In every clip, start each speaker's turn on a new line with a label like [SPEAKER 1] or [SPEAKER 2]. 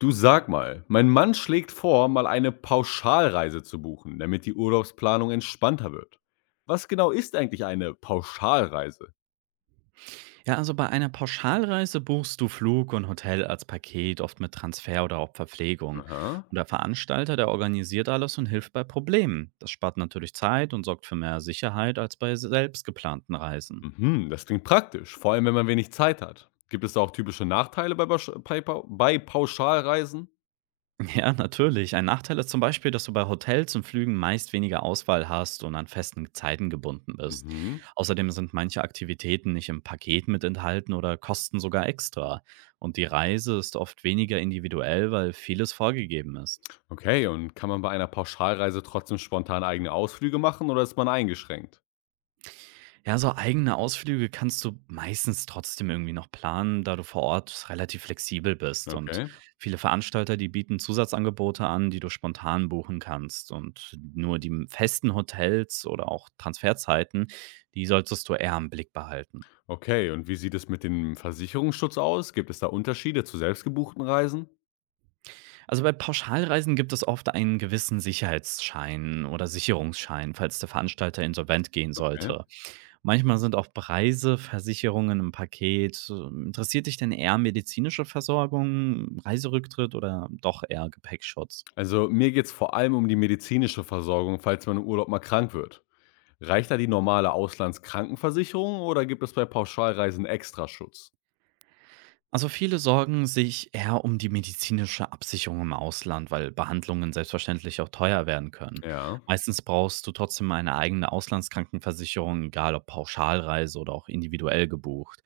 [SPEAKER 1] Du, sag mal, mein Mann schlägt vor, mal eine Pauschalreise zu buchen, damit die Urlaubsplanung entspannter wird. Was genau ist eigentlich eine Pauschalreise?
[SPEAKER 2] Ja, also bei einer Pauschalreise buchst du Flug und Hotel als Paket, oft mit Transfer oder auch Verpflegung.
[SPEAKER 1] Aha.
[SPEAKER 2] Und der Veranstalter, der organisiert alles und hilft bei Problemen. Das spart natürlich Zeit und sorgt für mehr Sicherheit als bei selbst geplanten Reisen.
[SPEAKER 1] Mhm, das klingt praktisch, vor allem wenn man wenig Zeit hat. Gibt es da auch typische Nachteile bei Pauschalreisen?
[SPEAKER 2] Ja, natürlich. Ein Nachteil ist zum Beispiel, dass du bei Hotels und Flügen meist weniger Auswahl hast und an festen Zeiten gebunden bist.
[SPEAKER 1] Mhm.
[SPEAKER 2] Außerdem sind manche Aktivitäten nicht im Paket mit enthalten oder kosten sogar extra. Und die Reise ist oft weniger individuell, weil vieles vorgegeben ist.
[SPEAKER 1] Okay, und kann man bei einer Pauschalreise trotzdem spontan eigene Ausflüge machen oder ist man eingeschränkt?
[SPEAKER 2] Ja, so eigene Ausflüge kannst du meistens trotzdem irgendwie noch planen, da du vor Ort relativ flexibel bist. Und
[SPEAKER 1] Okay.
[SPEAKER 2] viele Veranstalter, die bieten Zusatzangebote an, die du spontan buchen kannst. Und nur die festen Hotels oder auch Transferzeiten, die solltest du eher im Blick behalten.
[SPEAKER 1] Okay, und wie sieht es mit dem Versicherungsschutz aus? Gibt es da Unterschiede zu selbstgebuchten Reisen?
[SPEAKER 2] Also bei Pauschalreisen gibt es oft einen gewissen Sicherheitsschein oder Sicherungsschein, falls der Veranstalter insolvent gehen
[SPEAKER 1] Okay.
[SPEAKER 2] sollte. Manchmal sind auch Preise, Versicherungen im Paket. Interessiert dich denn eher medizinische Versorgung, Reiserücktritt oder doch eher Gepäckschutz?
[SPEAKER 1] Also mir geht's vor allem um die medizinische Versorgung, falls man im Urlaub mal krank wird. Reicht da die normale Auslandskrankenversicherung oder gibt es bei Pauschalreisen Extraschutz?
[SPEAKER 2] Also viele sorgen sich eher um die medizinische Absicherung im Ausland, weil Behandlungen selbstverständlich auch teuer werden können.
[SPEAKER 1] Ja,
[SPEAKER 2] Meistens brauchst du trotzdem eine eigene Auslandskrankenversicherung, egal ob Pauschalreise oder auch individuell gebucht.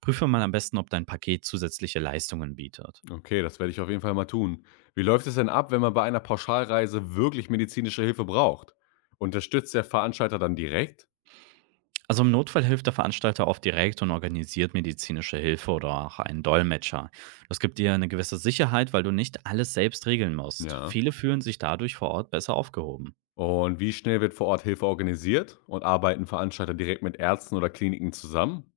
[SPEAKER 2] Prüfe mal am besten, ob dein Paket zusätzliche Leistungen bietet.
[SPEAKER 1] okay, das werde ich auf jeden Fall mal tun. Wie läuft es denn ab, wenn man bei einer Pauschalreise wirklich medizinische Hilfe braucht? Unterstützt der Veranstalter dann direkt?
[SPEAKER 2] Also im Notfall hilft der Veranstalter oft direkt und organisiert medizinische Hilfe oder auch einen Dolmetscher. Das gibt dir eine gewisse Sicherheit, weil du nicht alles selbst regeln musst.
[SPEAKER 1] Ja.
[SPEAKER 2] Viele fühlen sich dadurch vor Ort besser aufgehoben.
[SPEAKER 1] Und wie schnell wird vor Ort Hilfe organisiert? Und arbeiten Veranstalter direkt mit Ärzten oder Kliniken zusammen?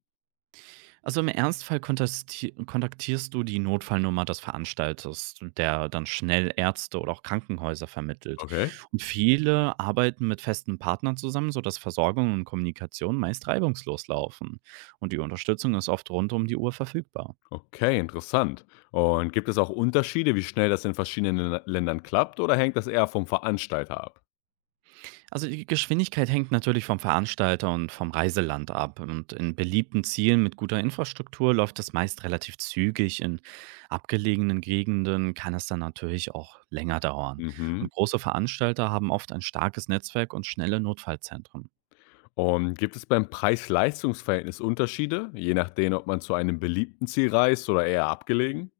[SPEAKER 2] Also im Ernstfall kontaktierst du die Notfallnummer des Veranstalters, der dann schnell Ärzte oder auch Krankenhäuser vermittelt.
[SPEAKER 1] Okay.
[SPEAKER 2] Und viele arbeiten mit festen Partnern zusammen, sodass Versorgung und Kommunikation meist reibungslos laufen. Und die Unterstützung ist oft rund um die Uhr verfügbar.
[SPEAKER 1] Okay, interessant. Und gibt es auch Unterschiede, wie schnell das in Ländern klappt oder hängt das eher vom Veranstalter ab?
[SPEAKER 2] Also die Geschwindigkeit hängt natürlich vom Veranstalter und vom Reiseland ab. Und in beliebten Zielen mit guter Infrastruktur läuft das meist relativ zügig. In abgelegenen Gegenden kann es dann natürlich auch länger dauern.
[SPEAKER 1] Mhm.
[SPEAKER 2] Und große Veranstalter haben oft ein starkes Netzwerk und schnelle Notfallzentren.
[SPEAKER 1] Und gibt es beim Preis-Leistungs-Verhältnis Unterschiede, je nachdem, ob man zu einem beliebten Ziel reist oder eher abgelegen?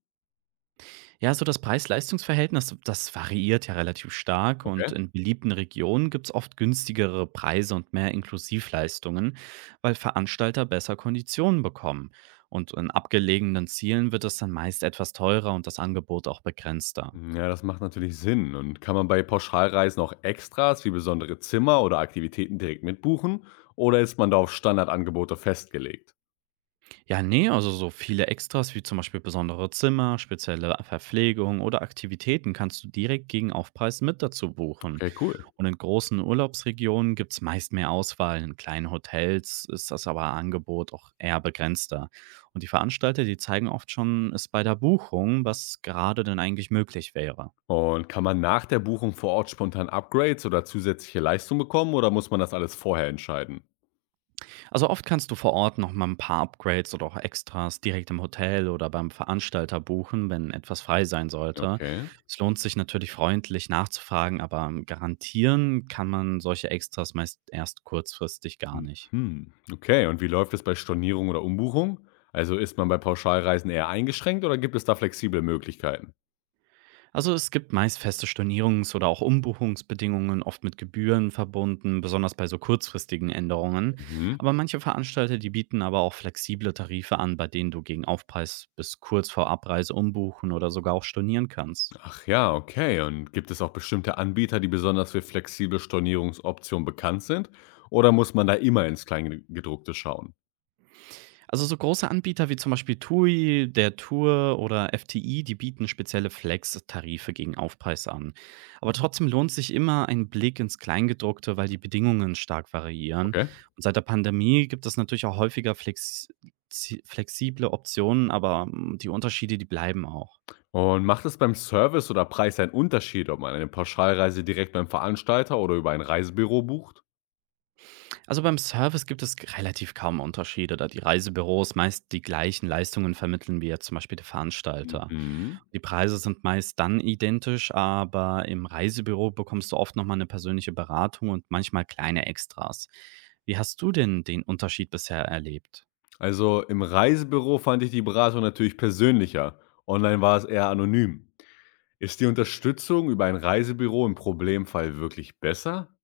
[SPEAKER 2] Ja, so das Preis-Leistungs-Verhältnis, das variiert ja relativ stark und
[SPEAKER 1] Okay.
[SPEAKER 2] in beliebten Regionen gibt's oft günstigere Preise und mehr Inklusivleistungen, weil Veranstalter besser Konditionen bekommen. Und in abgelegenen Zielen wird es dann meist etwas teurer und das Angebot auch begrenzter.
[SPEAKER 1] Ja, das macht natürlich Sinn. Und kann man bei Pauschalreisen auch Extras wie besondere Zimmer oder Aktivitäten direkt mitbuchen oder ist man da auf Standardangebote festgelegt?
[SPEAKER 2] Ja, ne, also so viele Extras wie zum Beispiel besondere Zimmer, spezielle Verpflegung oder Aktivitäten kannst du direkt gegen Aufpreis mit dazu buchen.
[SPEAKER 1] Okay, cool.
[SPEAKER 2] Und in großen Urlaubsregionen gibt es meist mehr Auswahl. In kleinen Hotels ist das aber Angebot auch eher begrenzter. Und die Veranstalter, die zeigen oft schon es bei der Buchung, was gerade denn eigentlich möglich wäre.
[SPEAKER 1] Und kann man nach der Buchung vor Ort spontan Upgrades oder zusätzliche Leistung bekommen oder muss man das alles vorher entscheiden?
[SPEAKER 2] Also oft kannst du vor Ort noch mal ein paar Upgrades oder auch Extras direkt im Hotel oder beim Veranstalter buchen, wenn etwas frei sein sollte.
[SPEAKER 1] Okay.
[SPEAKER 2] Es lohnt sich natürlich, freundlich nachzufragen, aber garantieren kann man solche Extras meist erst kurzfristig gar nicht.
[SPEAKER 1] Mhm. Okay, und wie läuft es bei Stornierung oder Umbuchung? Also ist man bei Pauschalreisen eher eingeschränkt oder gibt es da flexible Möglichkeiten?
[SPEAKER 2] Also, es gibt meist feste Stornierungs oder auch Umbuchungsbedingungen, oft mit Gebühren verbunden, besonders bei so kurzfristigen Änderungen.
[SPEAKER 1] Mhm.
[SPEAKER 2] Aber manche Veranstalter, die bieten aber auch flexible Tarife an, bei denen du gegen Aufpreis bis kurz vor Abreise umbuchen oder sogar auch stornieren kannst.
[SPEAKER 1] Ach ja, okay. Und gibt es auch bestimmte Anbieter, die besonders für flexible Stornierungsoptionen bekannt sind? Oder muss man da immer ins Kleingedruckte schauen?
[SPEAKER 2] Also so große Anbieter wie zum Beispiel TUI, der Tour oder FTI, die bieten spezielle Flex-Tarife gegen Aufpreis an. Aber trotzdem lohnt sich immer ein Blick ins Kleingedruckte, weil die Bedingungen stark variieren.
[SPEAKER 1] Okay.
[SPEAKER 2] Und seit der Pandemie gibt es natürlich auch häufiger flexible Optionen, die Unterschiede, die bleiben auch.
[SPEAKER 1] Und macht es beim Service oder Preis einen Unterschied, ob man eine Pauschalreise direkt beim Veranstalter oder über ein Reisebüro bucht?
[SPEAKER 2] Also beim Service gibt es relativ kaum Unterschiede, da die Reisebüros meist die gleichen Leistungen vermitteln wie jetzt zum Beispiel der Veranstalter.
[SPEAKER 1] Mhm.
[SPEAKER 2] Die Preise sind meist dann identisch, aber im Reisebüro bekommst du oft nochmal eine persönliche Beratung und manchmal kleine Extras. Wie hast du denn den Unterschied bisher erlebt?
[SPEAKER 1] Also im Reisebüro fand ich die Beratung natürlich persönlicher. Online war es eher anonym. Ist die Unterstützung über ein Reisebüro im Problemfall wirklich besser?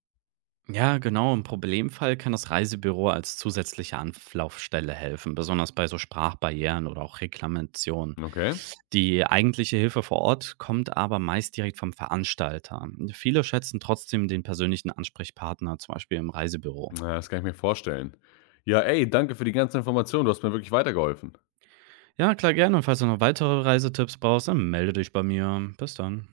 [SPEAKER 2] Ja, genau. Im Problemfall kann das Reisebüro als zusätzliche Anlaufstelle helfen, besonders bei so Sprachbarrieren oder auch Reklamationen.
[SPEAKER 1] Okay,
[SPEAKER 2] Die eigentliche Hilfe vor Ort kommt aber meist direkt vom Veranstalter. Viele schätzen trotzdem den persönlichen Ansprechpartner, zum Beispiel im Reisebüro.
[SPEAKER 1] na, das kann ich mir vorstellen. Ja, ey, danke für die ganze Information. Du hast mir wirklich weitergeholfen.
[SPEAKER 2] Ja, klar gerne. Und falls du noch weitere Reisetipps brauchst, dann melde dich bei mir. Bis dann.